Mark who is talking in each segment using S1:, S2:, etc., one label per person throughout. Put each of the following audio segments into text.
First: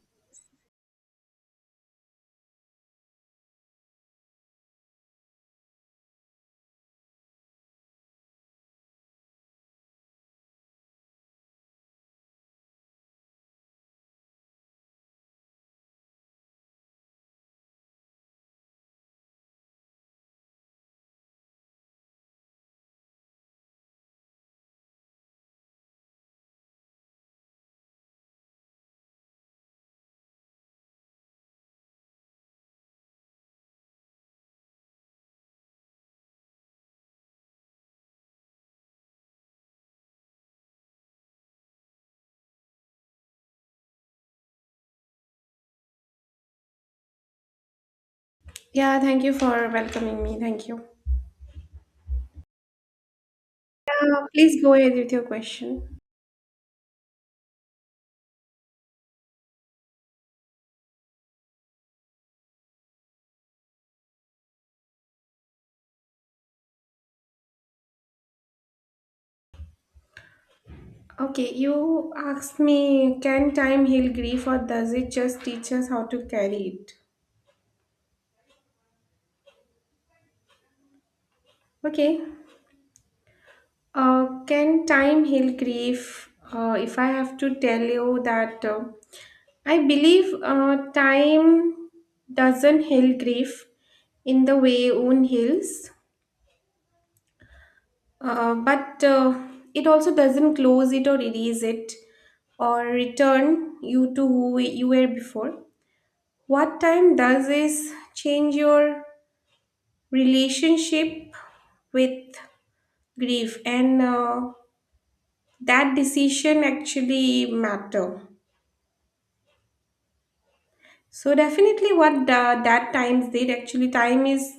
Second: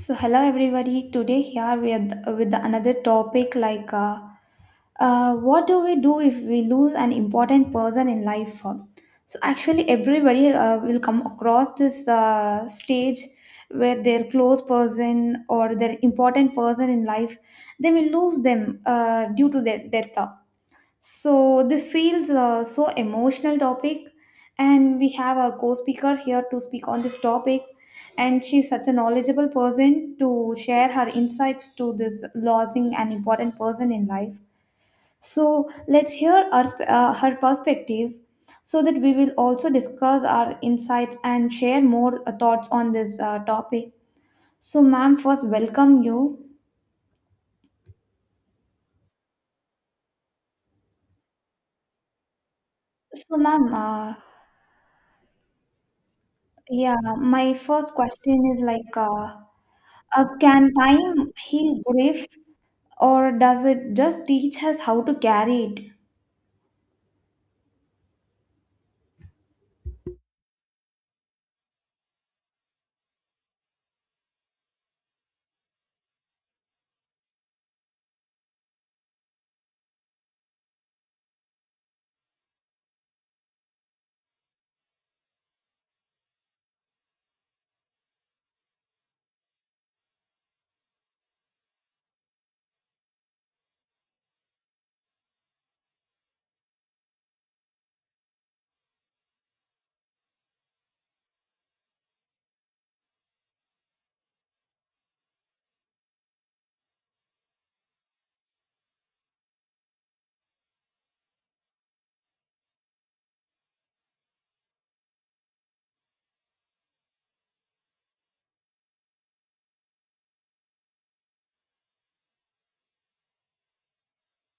S1: So hello everybody. Today here with another topic like what do we do if we lose an important person in life? So actually everybody will come across this stage where their close person or their important person in life they will lose them due to their death. So this feels so emotional topic, and we have our co-speaker here to speak on this topic, and she's such a knowledgeable person to share her insights to this losing an important person in life. So let's hear our, her perspective, so that we will also discuss our insights and share more thoughts on this topic. So, ma'am, first welcome you.
S2: Yeah, thank you for welcoming me. Thank you.
S1: So, ma'am,
S2: Please go ahead with your question.
S1: yeah, my first question is like. Can time heal grief or does it just teach us how to carry it?
S2: Okay, you asked me, can time heal grief or does it just teach us how to carry it? Okay, can time heal grief? If I have to tell you that I believe time doesn't heal grief in the way wound heals. But It also doesn't close it or erase it or return you to who you were before. What time does is change your relationship with grief and that decision actually matter. So definitely that times did actually time is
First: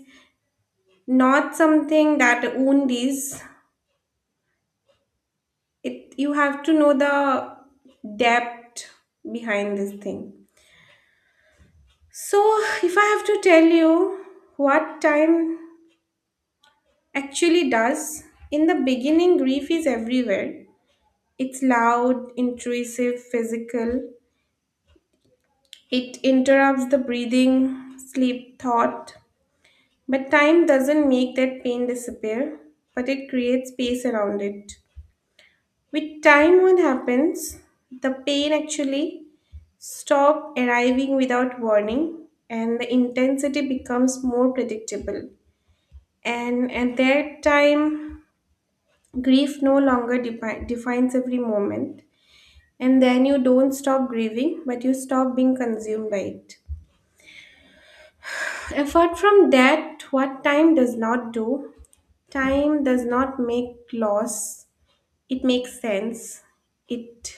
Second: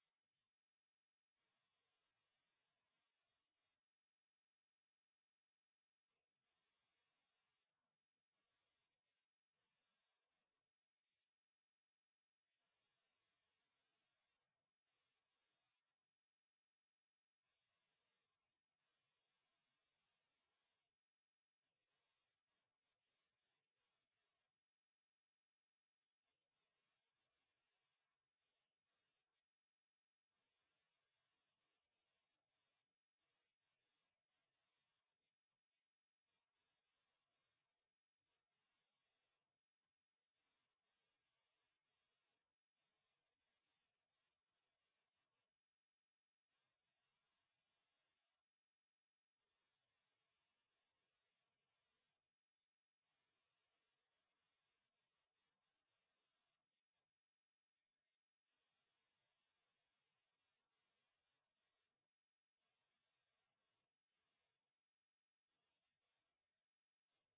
S2: not something that wound is. It you have to know the depth behind this thing. So, if I have to tell you what time actually does, in the beginning, grief is everywhere. It's loud, intrusive, physical. It interrupts the breathing, sleep, thought. But time doesn't make that pain disappear, but it creates space around it. With time, what happens? The pain actually stops arriving without warning, and the intensity becomes more predictable, and at that time grief no longer defines every moment, and then you don't stop grieving but you stop being consumed by it. Apart from that, what time does not do, time does not make loss, it makes sense, it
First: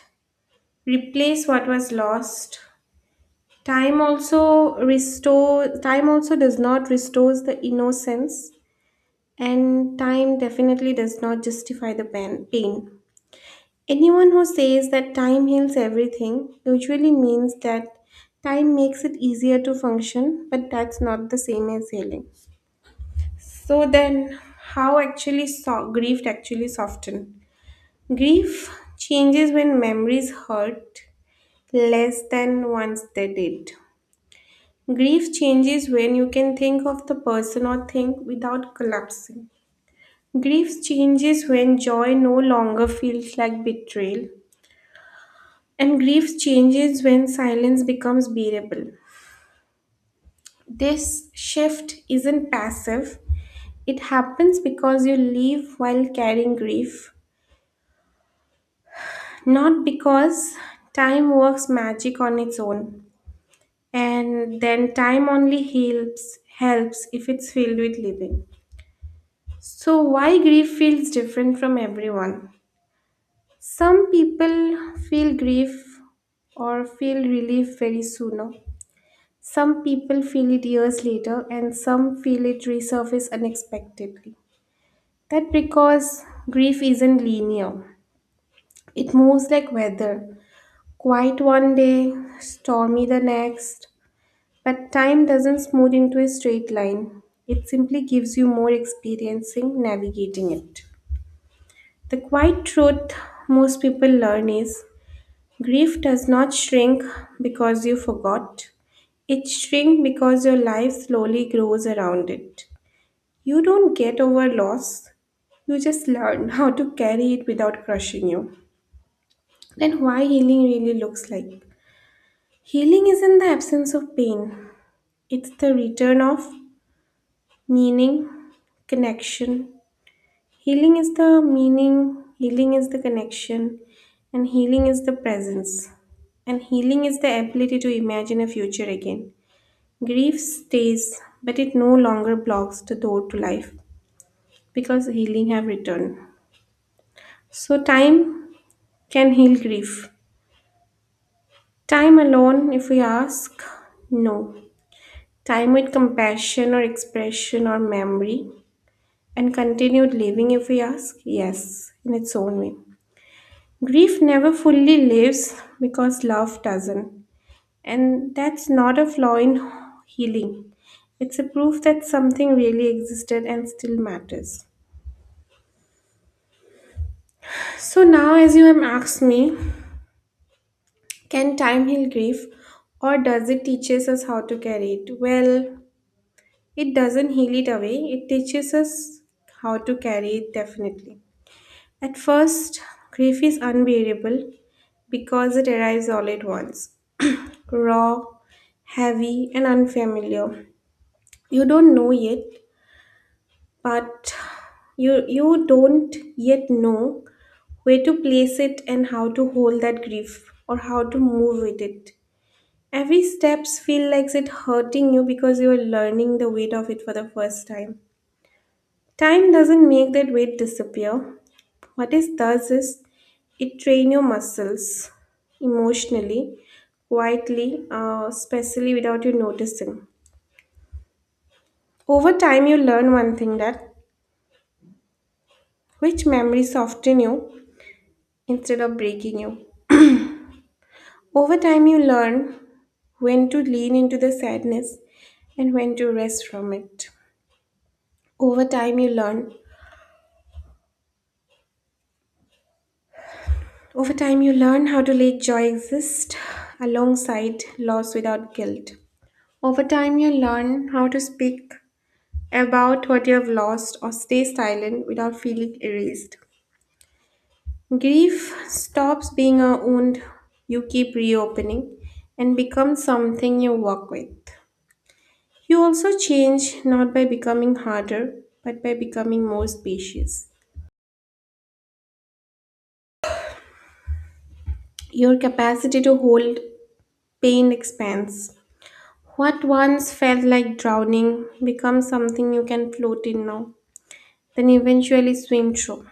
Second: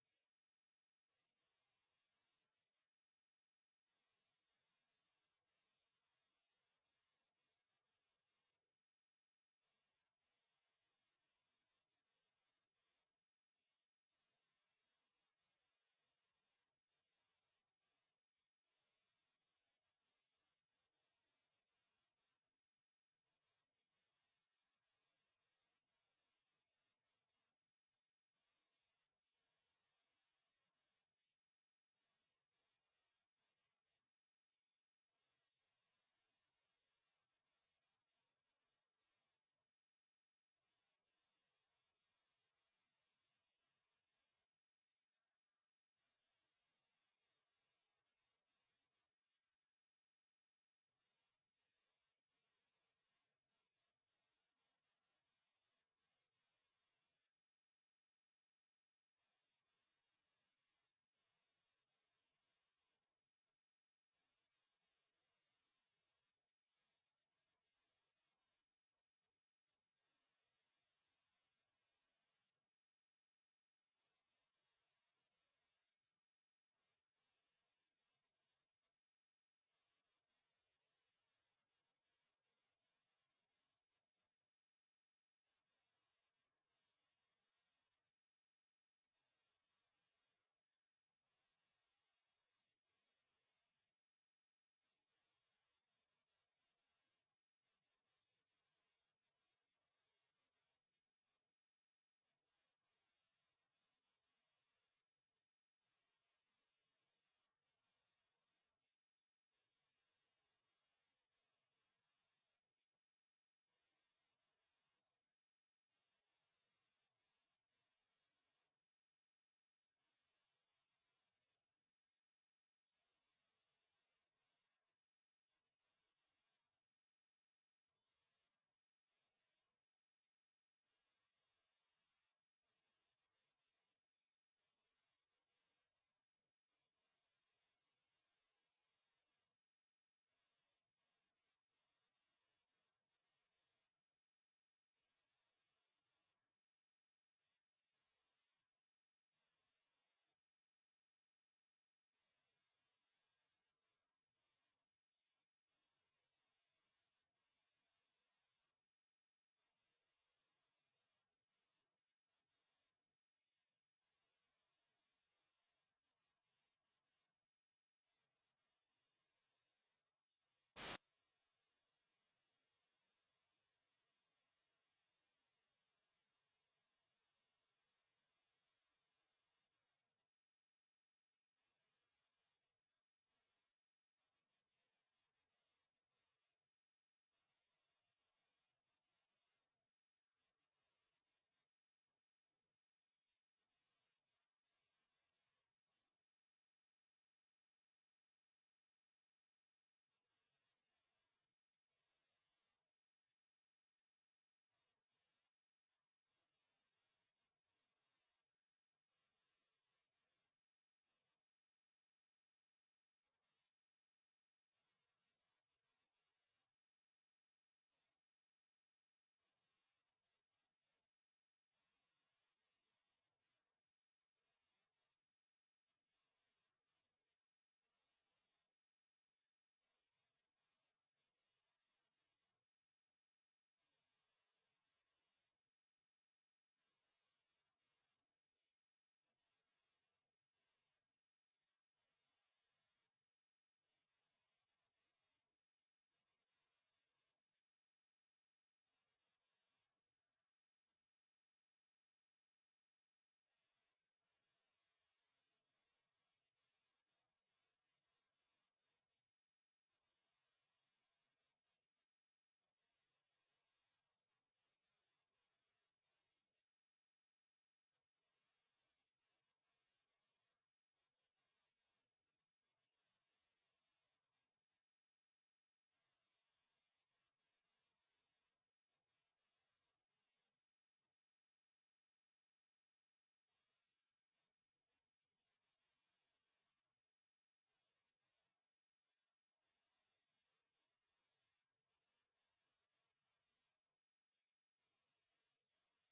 S2: replaces what was lost. Time also does not restores the innocence, and time definitely does not justify the pain. Anyone who says that time heals everything usually means that time makes it easier to function, but that's not the same as healing. So then, how actually grief actually soften? Grief changes when memories hurt less than once they did. Grief changes when you can think of the person or thing without collapsing. Grief changes when joy no longer feels like betrayal. And grief changes when silence becomes bearable. This shift isn't passive, it happens because you leave while carrying grief, not because time works magic on its own. And then time only helps if it's filled with living. So, why grief feels different from everyone? Some people feel grief or feel relief very soon, no? Some people feel it years later, and some feel it resurface unexpectedly. That because grief isn't linear. It moves like weather, quiet one day, stormy the next. But time doesn't smooth into a straight line. It simply gives you more experiencing navigating it. The quiet truth most people learn is grief does not shrink because you forgot. It shrinks because your life slowly grows around it. You don't get over loss. You just learn how to carry it without crushing you. Then why healing really looks like. Healing isn't the absence of pain. It's the return of meaning, connection. Healing is the meaning, healing is the connection, and healing is the presence. And healing is the ability to imagine a future again. Grief stays, but it no longer blocks the door to life because healing have returned. So time can heal grief. Time alone, if we ask, no. Time with compassion or expression or memory and continued living, if we ask, yes, in its own way. Grief never fully lives because love doesn't. And that's not a flaw in healing. It's a proof that something really existed and still matters. So now, as you have asked me, can time heal grief or does it teaches us how to carry it? Well, it doesn't heal it away, it teaches us how to carry it definitely. At first, grief is unbearable because it arrives all at once, raw, heavy, and unfamiliar. You don't know yet, but you don't yet know where to place it and how to hold that grief or how to move with it. Every steps feel like it hurting you because you are learning the weight of it for the first time. Time doesn't make that weight disappear. What it does is it train your muscles emotionally, quietly, especially without you noticing. Over time you learn one thing, that which memories soften you instead of breaking you. Over time, you learn when to lean into the sadness and when to rest from it. Over time, you learn. Over time, you learn how to let joy exist alongside loss without guilt. Over time, you learn how to speak about what you have lost or stay silent without feeling erased. Grief stops being a wound you keep reopening and becomes something you work with. You also change not by becoming harder, but by becoming more spacious. Your capacity to hold pain expands. What once felt like drowning becomes something you can float in now, then eventually swim through.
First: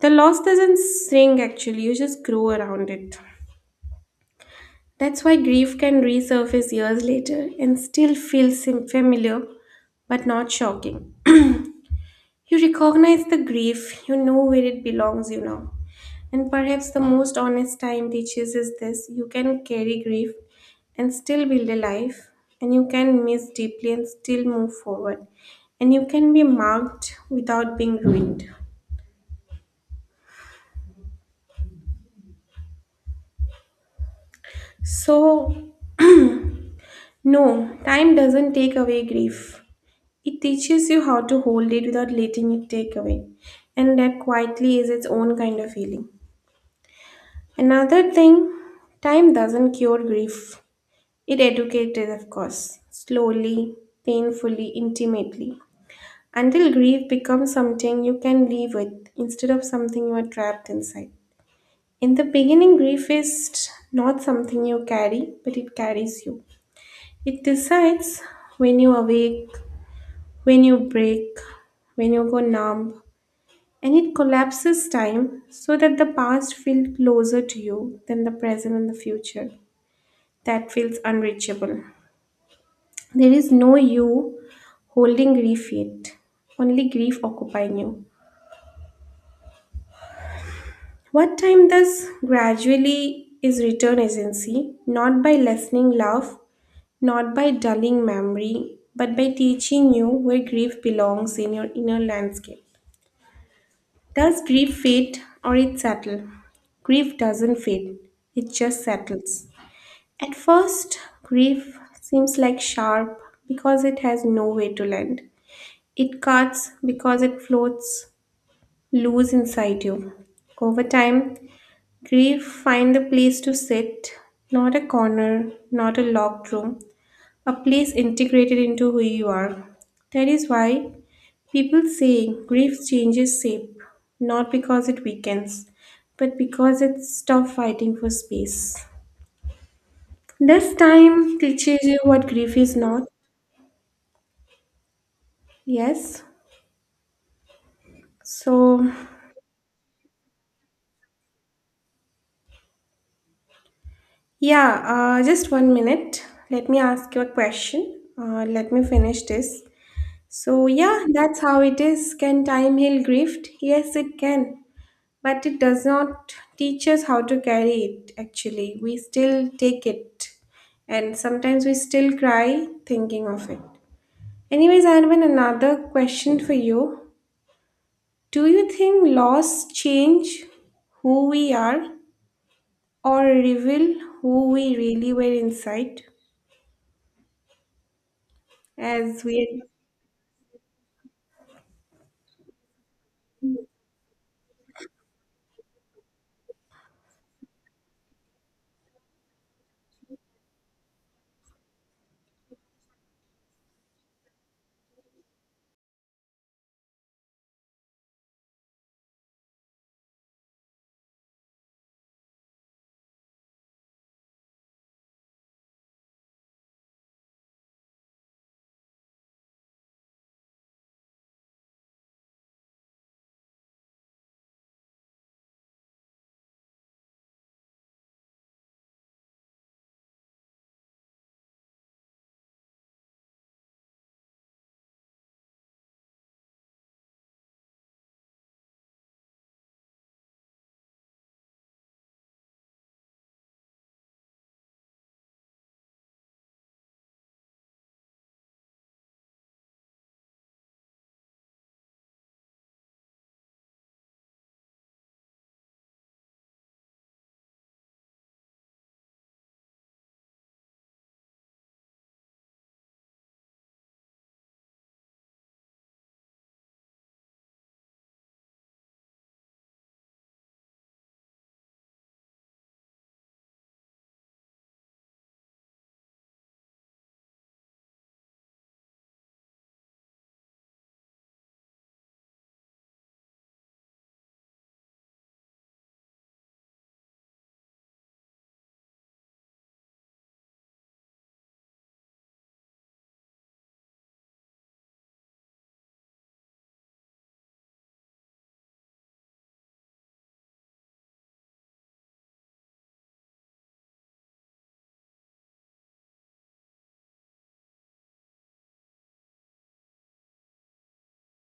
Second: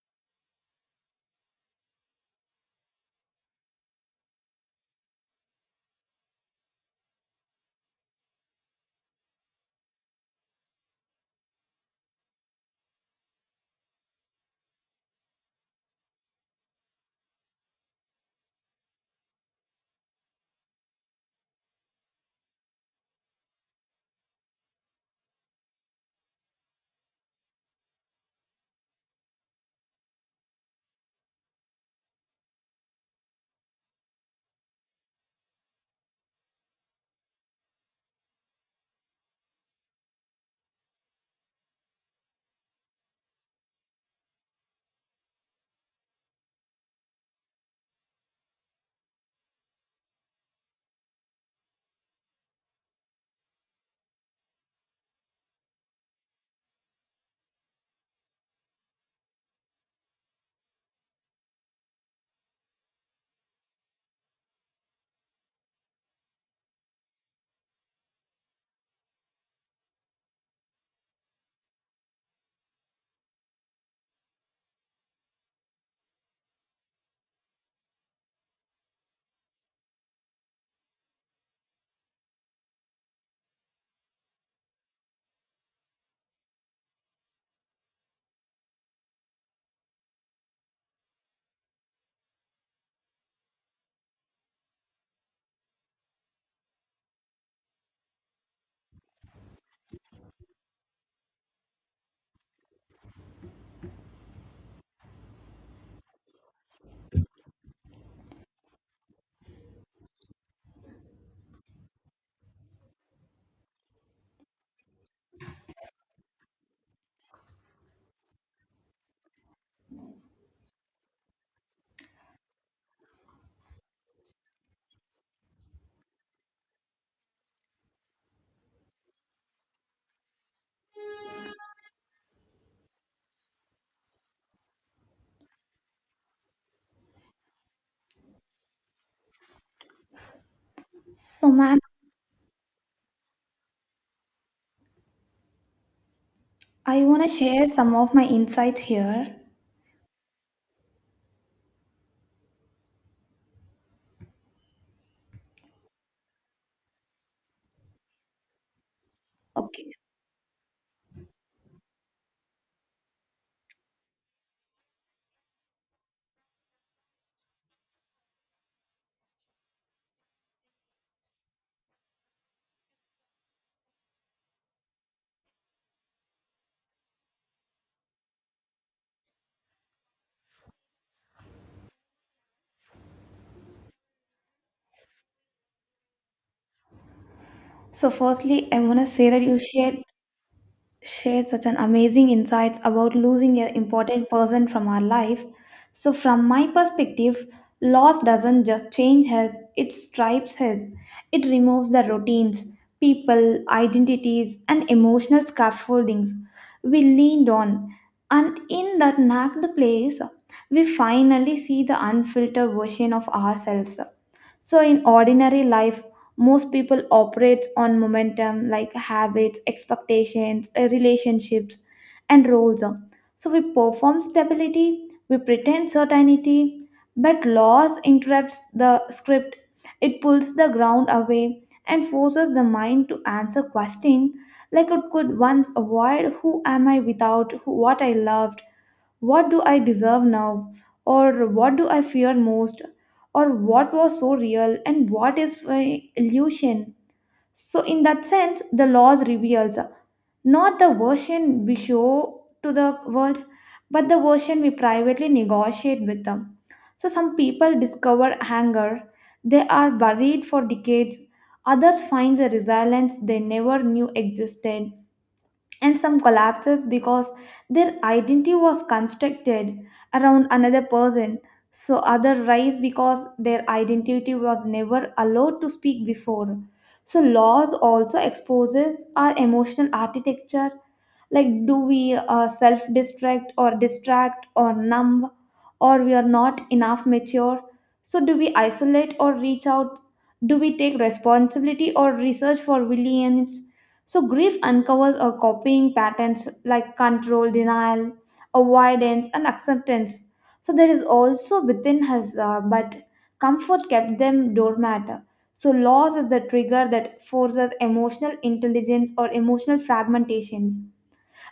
S2: The loss doesn't shrink actually, you just grow around it. That's why grief can resurface years later and still feel familiar but not shocking. You recognize the grief, you know where it belongs, you know. And perhaps the most honest time teaches is this: you can carry grief and still build a life, and you can miss deeply and still move forward, and you can be marked without being ruined. So, no, time doesn't take away grief. It teaches you how to hold it without letting it take away. And that quietly is its own kind of healing. Another thing, time doesn't cure grief. It educated, of course, slowly, painfully, intimately, until grief becomes something you can live with instead of something you are trapped inside. In the beginning, grief is not something you carry, but it carries you. It decides when you awake, when you break, when you go numb, and it collapses time so that the past feels closer to you than the present and the future. That feels unreachable. There is no you holding grief yet, only grief occupying you. What time does gradually is return agency, not by lessening love, not by dulling memory, but by teaching you where grief belongs in your inner landscape. Does grief fade or it settle? Grief doesn't fade, it just settles. At first, grief seems like sharp because it has no way to land. It cuts because it floats loose inside you. Over time, grief finds a place to sit, not a corner, not a locked room, a place integrated into who you are. That is why people say grief changes shape, not because it weakens, but because it stops fighting for space. This time
S1: So,
S2: teaches
S1: ma'am,
S2: you what grief is not. Yes.
S1: I want to share some of my
S2: So
S1: insights here.
S2: yeah, just one minute. Let me ask you a question. Let me finish this.
S1: Okay.
S2: So, yeah, that's how it is. Can time heal grief? Yes, it can. But it does not teach us how to carry it, actually. We still take it. And sometimes we still cry thinking of it. Anyways, I have another question for you. Do you think loss change who we are or reveal who we really were inside?
S1: So, firstly, I want to
S2: As
S1: say that you
S2: we,
S1: shared such an amazing insights about losing an important person from our life. So, from my perspective, loss doesn't just change us, it stripes us. It removes the routines, people, identities, and emotional scaffoldings we leaned on. And in that knocked place, we finally see the unfiltered version of ourselves. So, in ordinary life, most people operates on momentum like habits expectations relationships and roles, so we perform stability, we pretend certainty, but loss interrupts the script, it pulls the ground away and forces the mind to answer question like it could once avoid. Who am I without what I loved? What do I deserve now? Or what do I fear most? Or what was so real and what is my illusion? So, in that sense, the laws reveals not the version we show to the world, but the version we privately negotiate with them. So, some people discover anger, they are buried for decades, others find the resilience they never knew existed, and some collapses because their identity was constructed around another person, so other rise because their identity was never allowed to speak before. So laws also exposes our emotional architecture, like do we self distract or distract or numb, or we are not enough mature. So do we isolate or reach out, do we take responsibility or research for resilience. So grief uncovers our copying patterns like control, denial, avoidance, and acceptance. So there is also within us, but comfort kept them doormat. So loss is the trigger that forces emotional intelligence or emotional fragmentations.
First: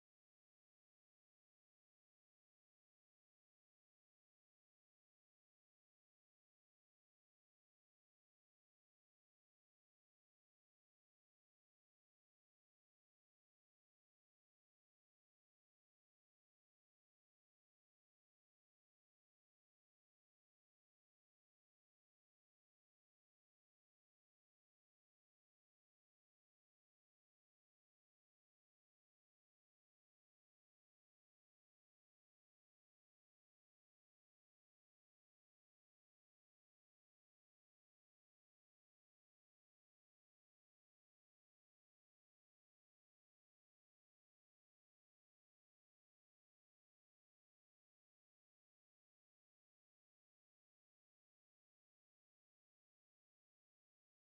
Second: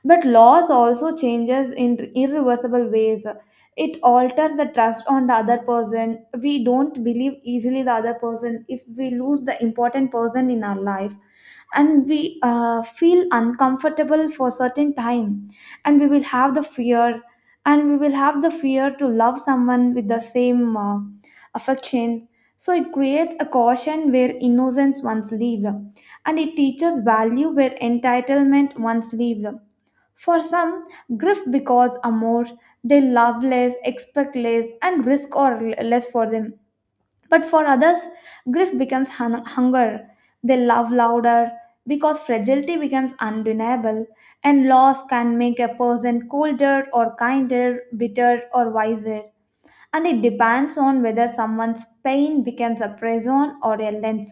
S1: But laws also changes in irreversible ways. It alters the trust on the other person. We don't believe easily the other person if we lose the important person in our life, and we feel uncomfortable for certain time, and we will have the fear, and we will have the fear to love someone with the same affection. So it creates a caution where innocence once lived, and it teaches value where entitlement once lived. For some, grief because amor, they love less, expect less, and risk or less for them. But for others, grief becomes hunger. They love louder because fragility becomes undeniable, and loss can make a person colder or kinder, bitter or wiser. And it depends on whether someone's pain becomes a prison or a lens.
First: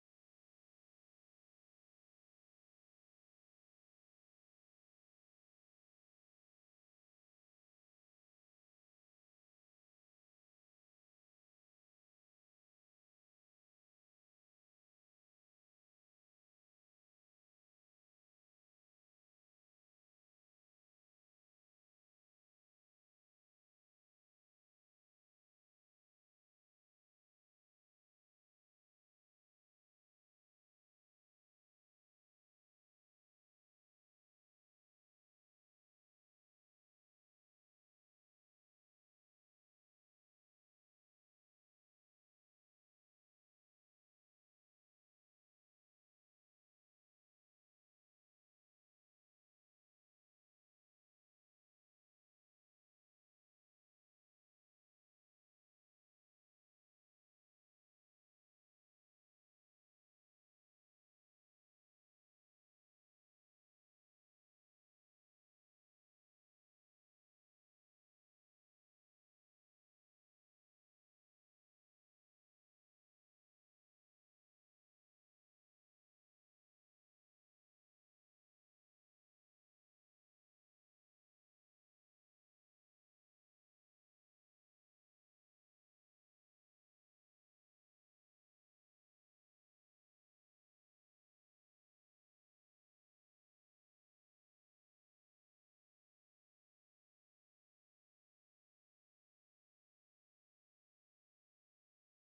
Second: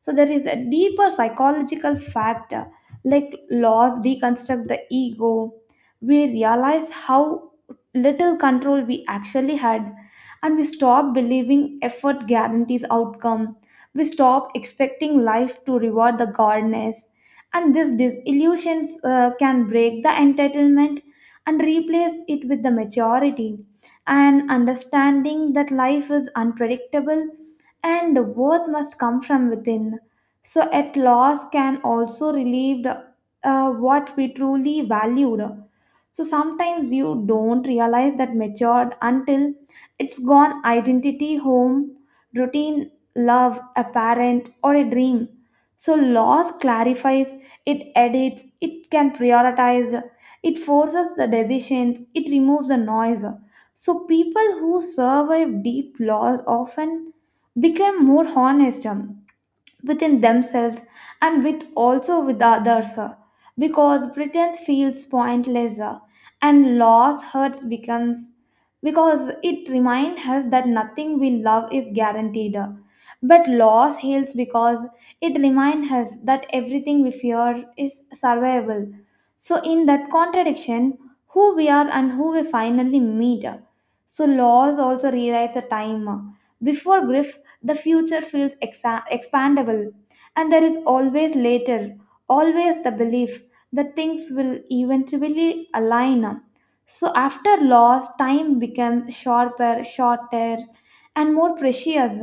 S1: So there is a deeper psychological factor, like laws deconstruct the ego. We realize how little control we actually had, and we stop believing effort guarantees outcome. We stop expecting life to reward the goodness. And this disillusions can break the entitlement and replace it with the maturity and understanding that life is unpredictable and worth must come from within. So, at loss can also relieve what we truly valued. So, sometimes you don't realize that matured until it's gone identity, home, routine, love, a parent, or a dream. So, loss clarifies, it edits, it can prioritize, it forces the decisions, it removes the noise. So, people who survive deep loss often became more honest within themselves and with also with others, because pretense feels pointless, and loss hurts becomes because it reminds us that nothing we love is guaranteed, but loss heals because it reminds us that everything we fear is survivable. So in that contradiction who we are and who we finally meet, so loss also rewrites the time, before grief the future feels expandable, and there is always later, always the belief that things will eventually align. So, after loss, time becomes sharper, shorter, and more precious.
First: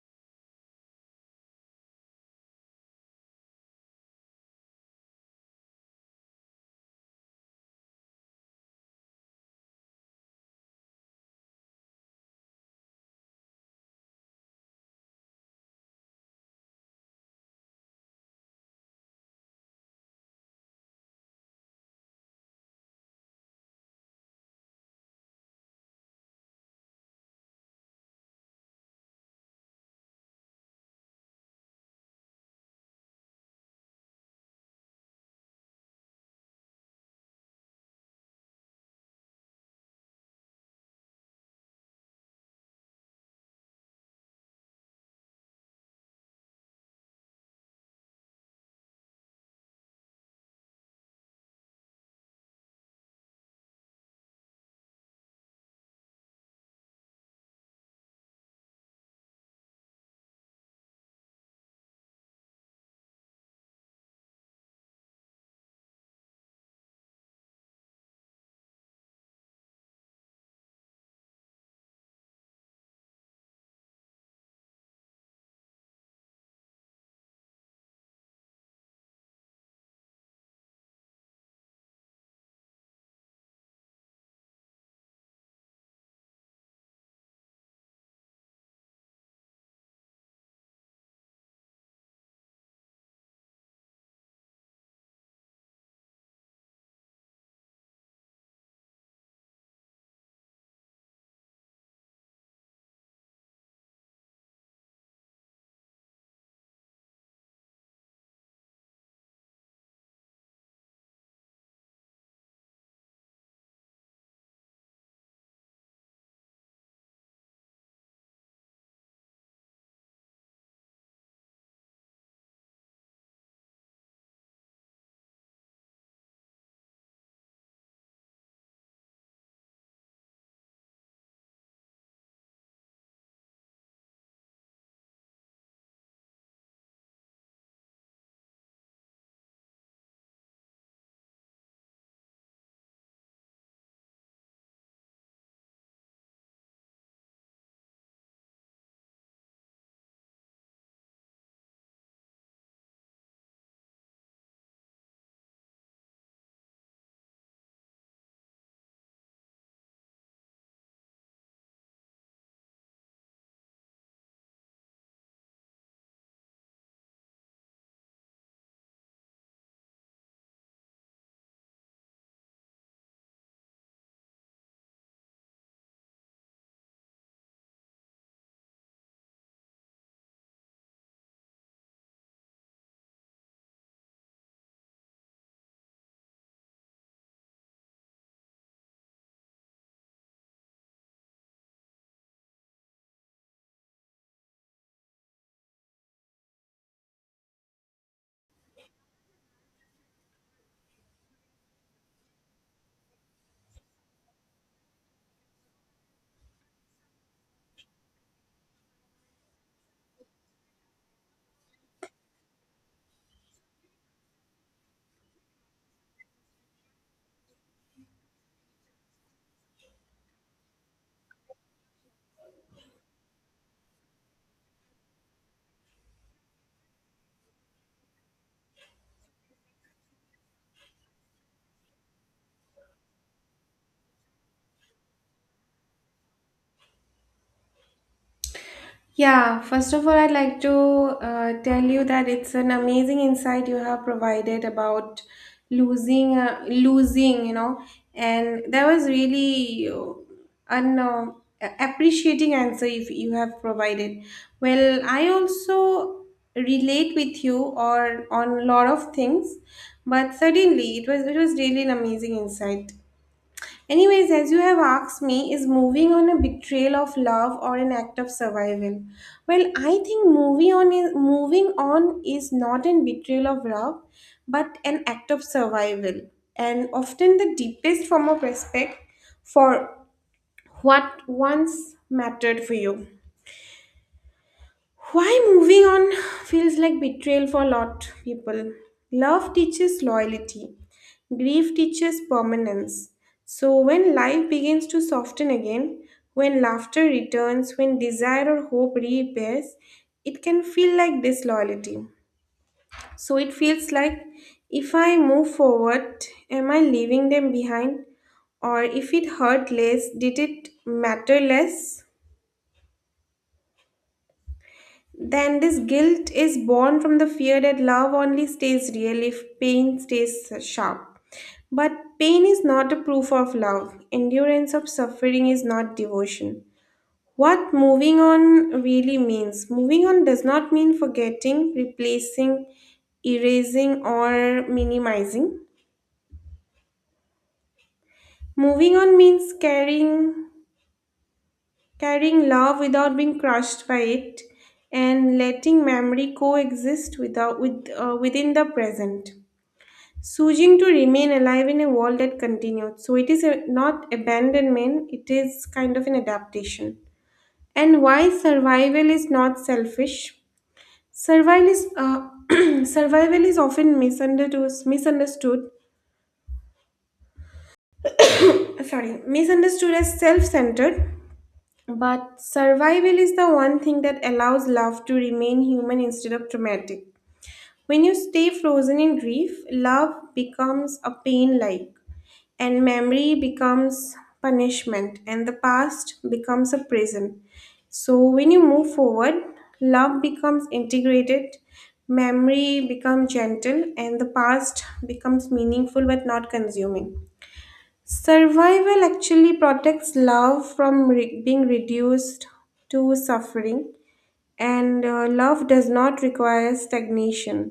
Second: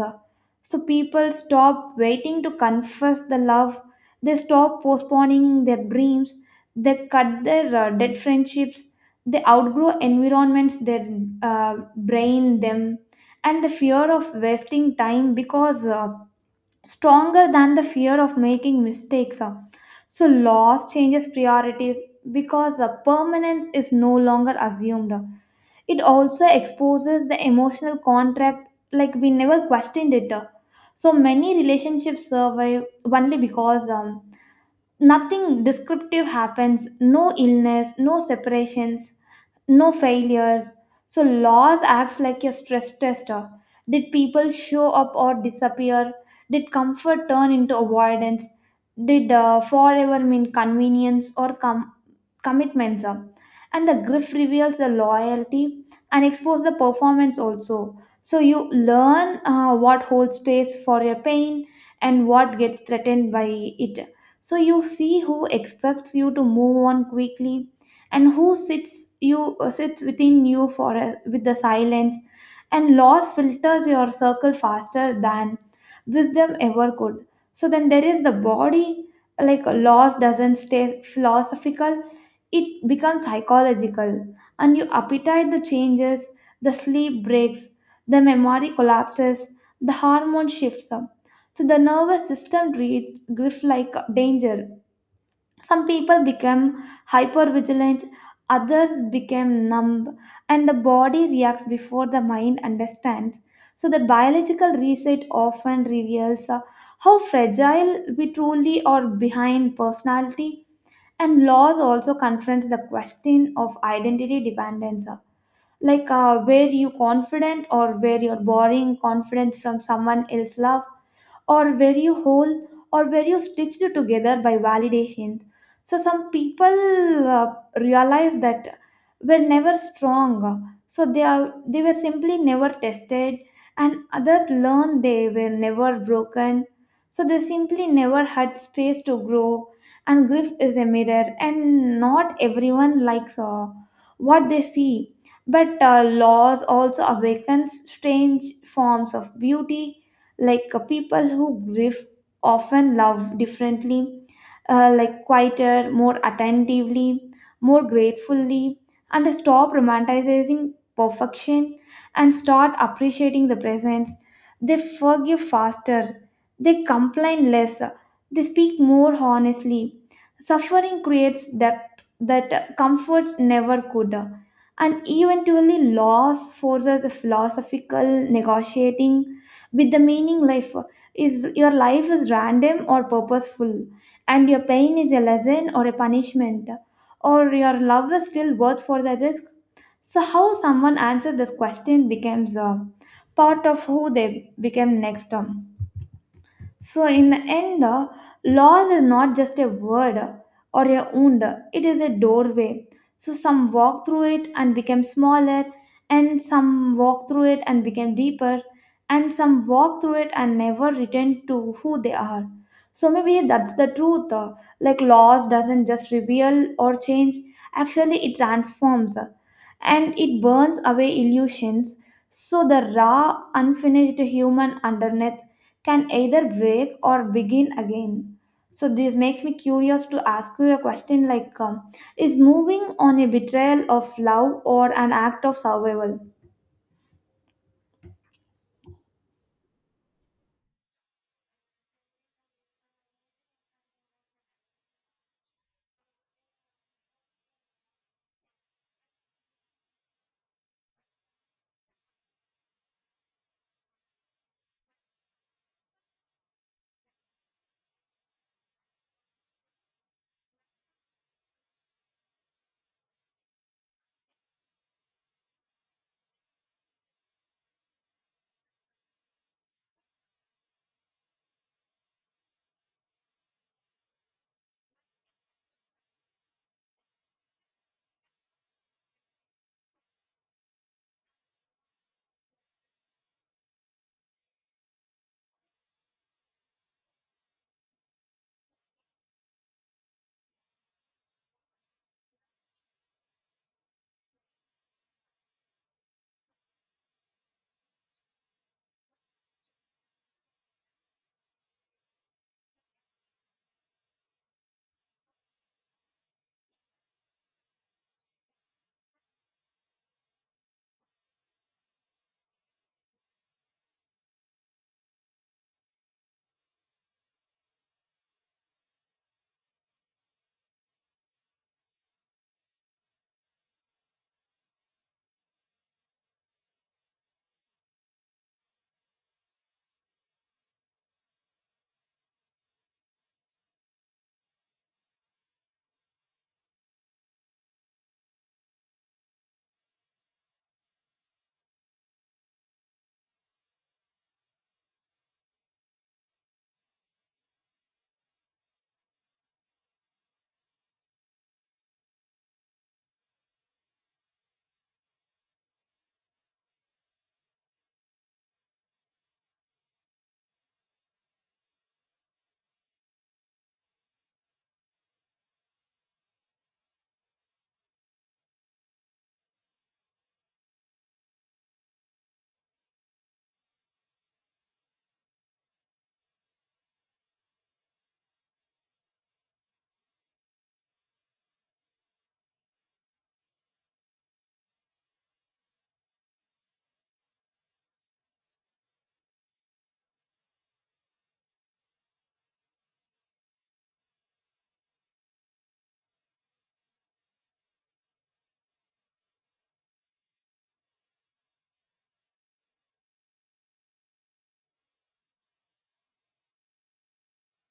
S1: So, people stop waiting to confess the love, they stop postponing their dreams, they cut their dead friendships, they outgrow environments their brain them, and the fear of wasting time because stronger than the fear of making mistakes, uh. So loss changes priorities because permanence is no longer assumed. It also exposes the emotional contract like we never questioned it, uh. So many relationships survive only because nothing descriptive happens, no illness, no separations, no failure. So loss acts like a stress tester. Did people show up or disappear, did comfort turn into avoidance, did forever mean convenience or commitments up. And the griff reveals the loyalty and expose the performance also. So you learn what holds space for your pain and what gets threatened by it. So you see who expects you to move on quickly and who sits within you with the silence. And loss filters your circle faster than wisdom ever could. So then there is the body, like loss doesn't stay philosophical, it becomes psychological. And your appetite the changes, the sleep breaks, the memory collapses, the hormone shifts up. So the nervous system treats grief like danger. Some people become hyper vigilant, others become numb, and the body reacts before the mind understands. So the biological reset often reveals how fragile we truly are behind personality. And laws also confronts the question of identity dependence, like where you confident or where you're borrowing confidence from someone else's love, or very whole, or very stitched together by validations. So some people realize that were never strong. So they were simply never tested, and others learn they were never broken. So they simply never had space to grow. And grief is a mirror, and not everyone likes what they see. But loss also awakens strange forms of beauty, like people who grieve often love differently, like quieter, more attentively, more gratefully. And they stop romanticizing perfection and start appreciating the presence. They forgive faster, they complain less, they speak more honestly. Suffering creates depth that comfort never could. And eventually loss forces a philosophical negotiating with the meaning life. Is your life is random or purposeful, and your pain is a lesson or a punishment, or your love is still worth for the risk. So how someone answers this question becomes a part of who they become next term. So, in the end, loss is not just a word or a wound, it is a doorway. So, some walk through it and became smaller, and some walk through it and became deeper, and some walk through it and never return to who they are. So, maybe that's the truth. Like, loss doesn't just reveal or change, actually, it transforms, and it burns away illusions. So, the raw, unfinished human underneath can either break or begin again. So this makes me curious to ask you a question like is moving on a betrayal of love or an act of survival?
S2: yeah, first of all, I'd like to tell you that it's an amazing insight you have provided about losing, you know, and that was really an appreciating answer if you have provided. Well, I also relate with you or on a lot of things, but certainly it was really an amazing insight. Anyways, as you have asked me, is moving on a betrayal of love or an act of survival? Well, I think moving on is not an betrayal of love, but an act of survival, and often the deepest form of respect for what once mattered for you. Why moving on feels like betrayal for a lot of people. Love teaches loyalty, grief teaches permanence. So when life begins to soften again, when laughter returns, when desire or hope reappears, it can feel like disloyalty. So it feels like if I move forward, am I leaving them behind? Or if it hurt less, did it matter less? Then this guilt is born from the fear that love only stays real if pain stays sharp. But pain is not a proof of love. Endurance of suffering is not devotion. What moving on really means. Moving on does not mean forgetting, replacing, erasing, or minimizing. Moving on means carrying love without being crushed by it and letting memory coexist without with within the present. Choosing to remain alive in a world that continued. So it is a, not abandonment, it is kind of an adaptation. And why survival is not selfish? Survival is survival is often misunderstood. Sorry, misunderstood as self-centered. But survival is the one thing that allows love to remain human instead of traumatic. When you stay frozen in grief, love becomes a pain like. And memory becomes punishment, and the past becomes a prison. So when you move forward, love becomes integrated, memory becomes gentle, and the past becomes meaningful but not consuming. Survival actually protects love from being reduced to suffering. And Love does not require stagnation.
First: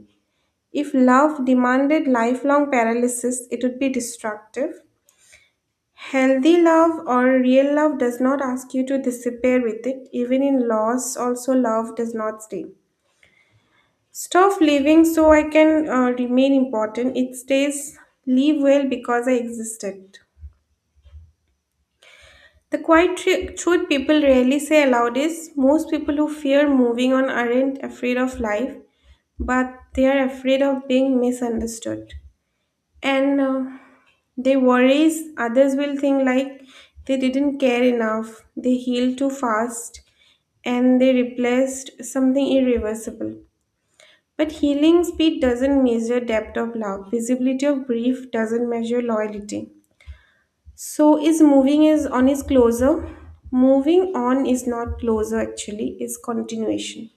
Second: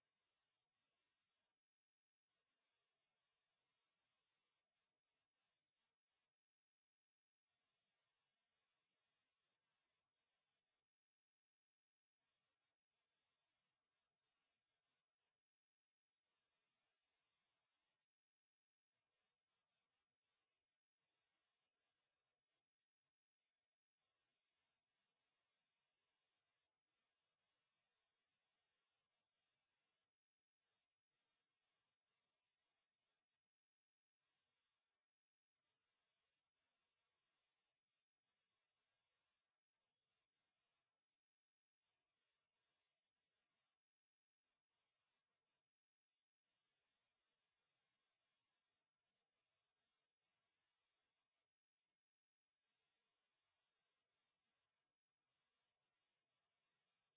S2: If love demanded lifelong paralysis, it would be destructive. Healthy love or real love does not ask you to disappear with it. Even in loss, also love does not stay. Stop living so I can remain important. It stays, live well because I existed. The quiet truth people rarely say aloud is most people who fear moving on aren't afraid of life, but they are afraid of being misunderstood. And They worries others will think like they didn't care enough, they healed too fast, and they replaced something irreversible. But healing speed doesn't measure depth of love. Visibility of grief doesn't measure loyalty. So is moving is on is closer? Moving on is not closer actually, is continuation.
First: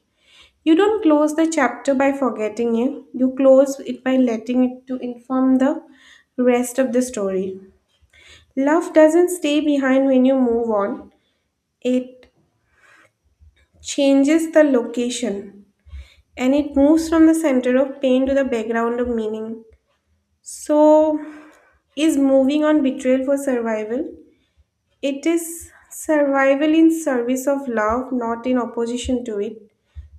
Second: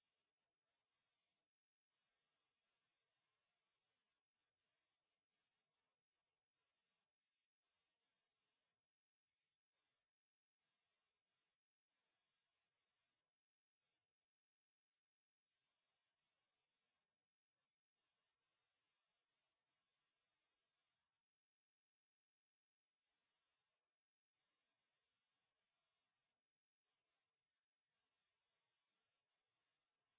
S2: You don't close the chapter by forgetting it. You close it by letting it to inform the rest of the story. Love doesn't stay behind when you move on. It changes the location, and it moves from the center of pain to the background of meaning. So, is moving on betrayal for survival? It is survival in service of love, not in opposition to it.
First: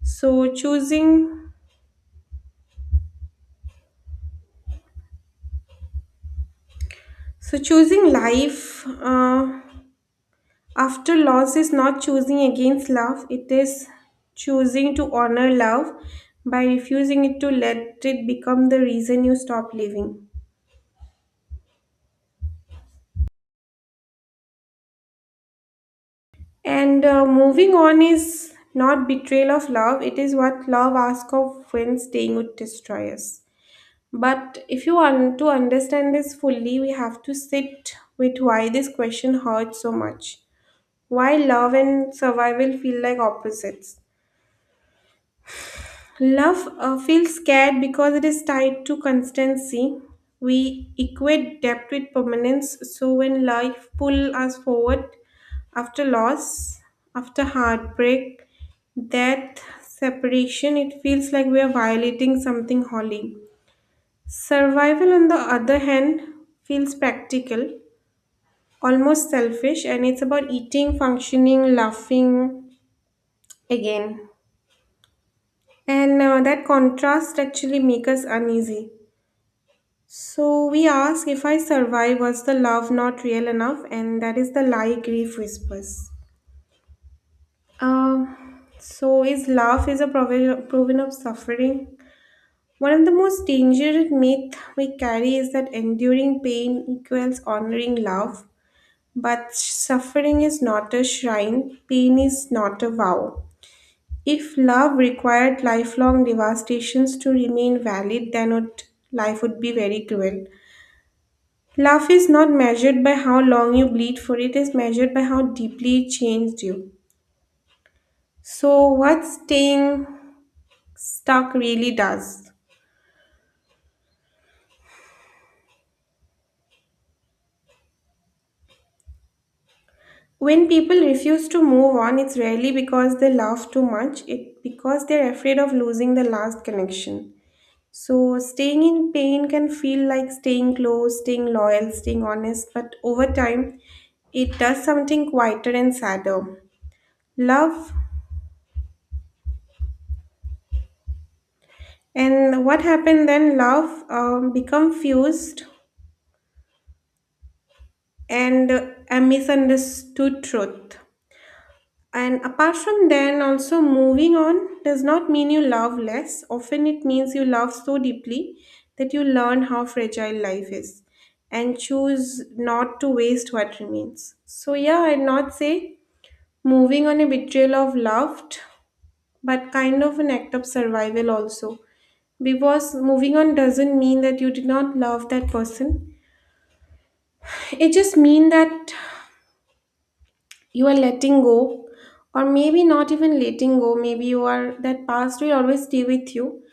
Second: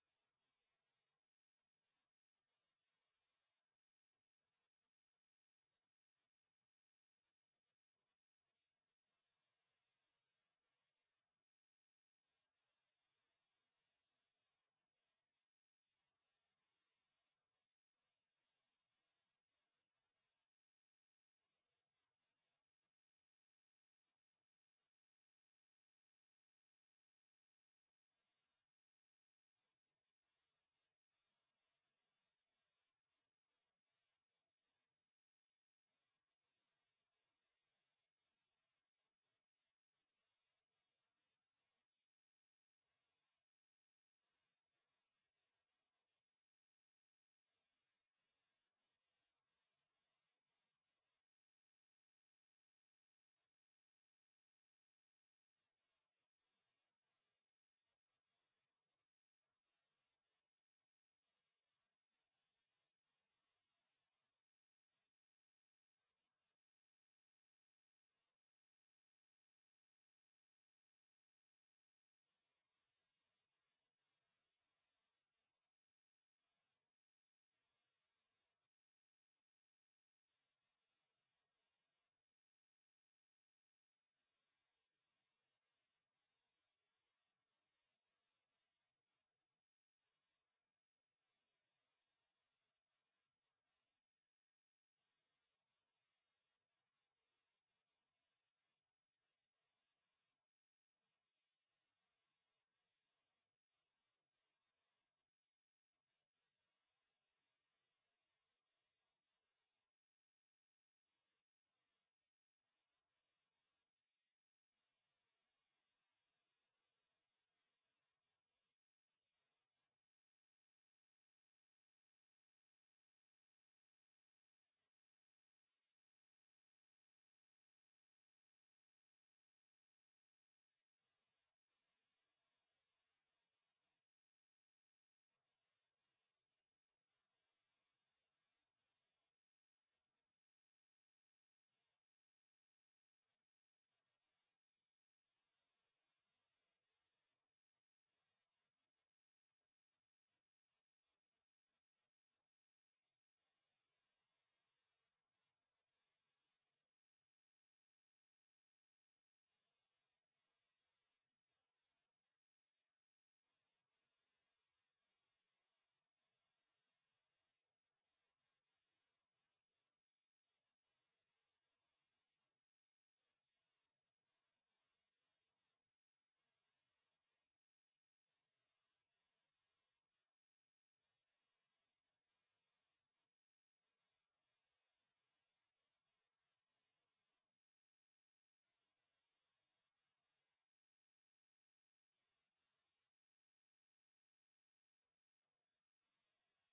S2: So, choosing so choosing life after loss is not choosing against love, it is choosing to honor love by refusing it to let it become the reason you stop living. And Moving on is not betrayal of love, it is what love asks of when staying would destroy us. But if you want to understand this fully, we have to sit with why this question hurts so much. Why love and survival feel like opposites. Love feels scared because it is tied to constancy. We equate depth with permanence. So when life pulls us forward after loss, after heartbreak, death, separation, it feels like we are violating something holy. Survival, on the other hand, feels practical, almost selfish, and it's about eating, functioning, laughing again. And That contrast actually makes us uneasy. So we ask, if I survive, was the love not real enough? And that is the lie grief whispers. So is love is a proven of suffering. One of the most dangerous myth we carry is that enduring pain equals honoring love. But suffering is not a shrine, pain is not a vow. If love required lifelong devastations to remain valid, then would, life would be very cruel. Love is not measured by how long you bleed for it, is measured by how deeply it changed you. So, what staying stuck really does. When people refuse to move on, it's rarely because they love too much, it because they're afraid of losing the last connection. So, staying in pain can feel like staying close, staying loyal, staying honest, but over time, it does something quieter and sadder. Love. And what happened then? Love become fused and a misunderstood truth. And apart from then, also moving on does not mean you love less. Often it means you love so deeply that you learn how fragile life is and choose not to waste what remains. So, yeah, I'd not say moving on a betrayal of loved, but kind of an act of survival also. Because moving on doesn't mean that you did not love that person. It just mean that you are letting go, or maybe not even letting go. Maybe you are that past will always stay with you,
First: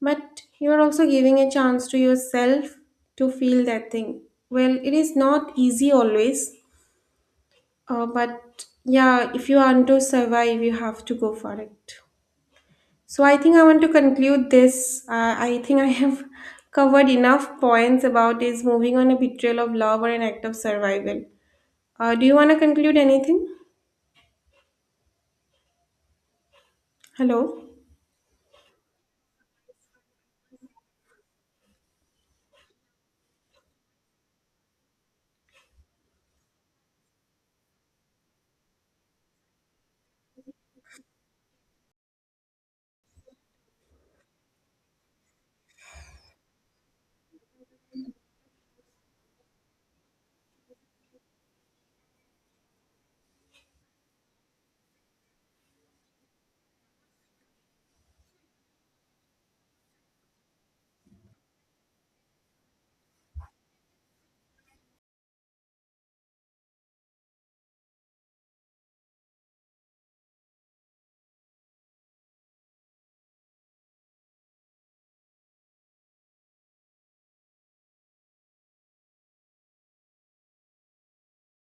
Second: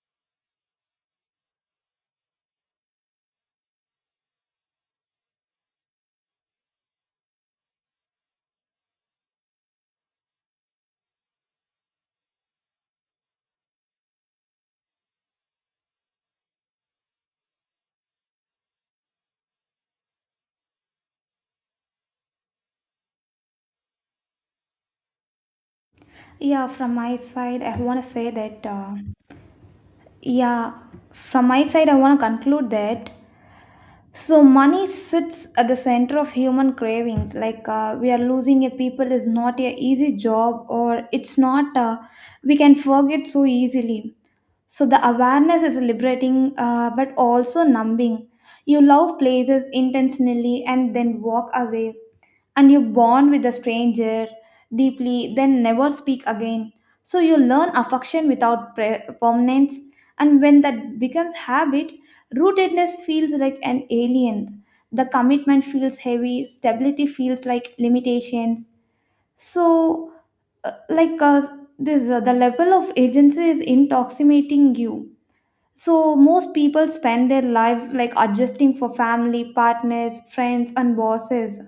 S2: but you are also giving a chance to yourself to feel that thing. Well, it is not easy always, but yeah, if you want to survive, you have to go for it. So I think I want to conclude this. I think I have covered enough points about is moving on a betrayal of love or an act of survival. Do you want to conclude anything?
S1: Yeah, from my
S2: Hello.
S1: side I want to say that yeah, from my side I want to conclude that so money sits at the center of human cravings, like we are losing a people is not a easy job, or it's not we can forget so easily. So the awareness is liberating, but also numbing. You love places intentionally and then walk away, and you bond with a stranger deeply, then never speak again. So you learn affection without permanence, and when that becomes habit, rootedness feels like an alien. The commitment feels heavy, stability feels like limitations. So, uh, like uh, the level of agency is intoxicating you. So most people spend their lives like adjusting for family, partners, friends, and bosses.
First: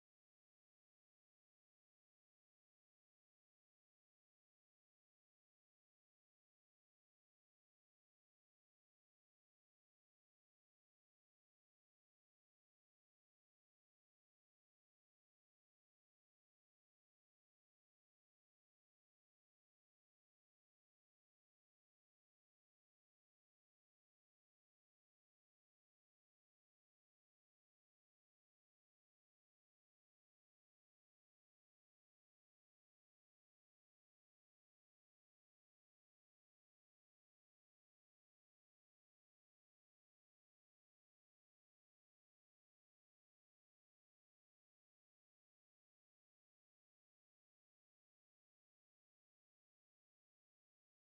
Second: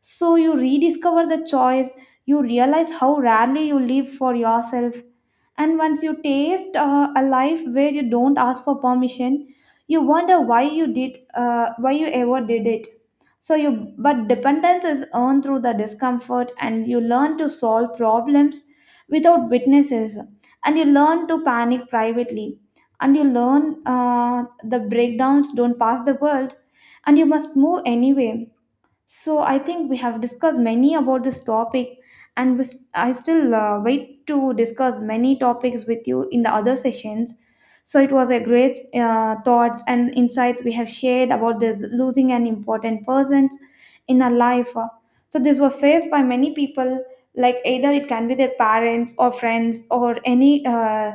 S1: So you rediscover the choice, you realize how rarely you live for yourself. And once you taste a life where you don't ask for permission, you wonder why you why you ever did it. So you, but dependence is earned through the discomfort, and you learn to solve problems without witnesses, and you learn to panic privately, and you learn the breakdowns don't pass the world, and you must move anyway. So I think we have discussed many about this topic, and I still wait to discuss many topics with you in the other sessions. So it was a great thoughts and insights we have shared about this losing an important person in our life. So this was faced by many people, like either it can be their parents or friends or any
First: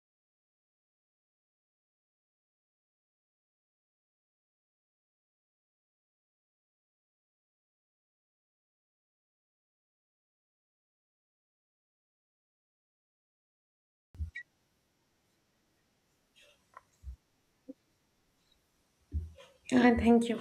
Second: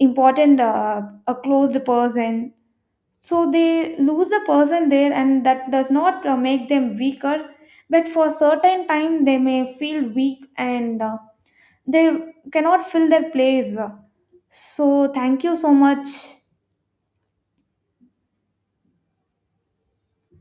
S1: important a closed person. So they lose a person there and that does not make them weaker, but for certain time they may feel weak, and they cannot fill their place. So thank you so much.
S2: Yeah, thank you.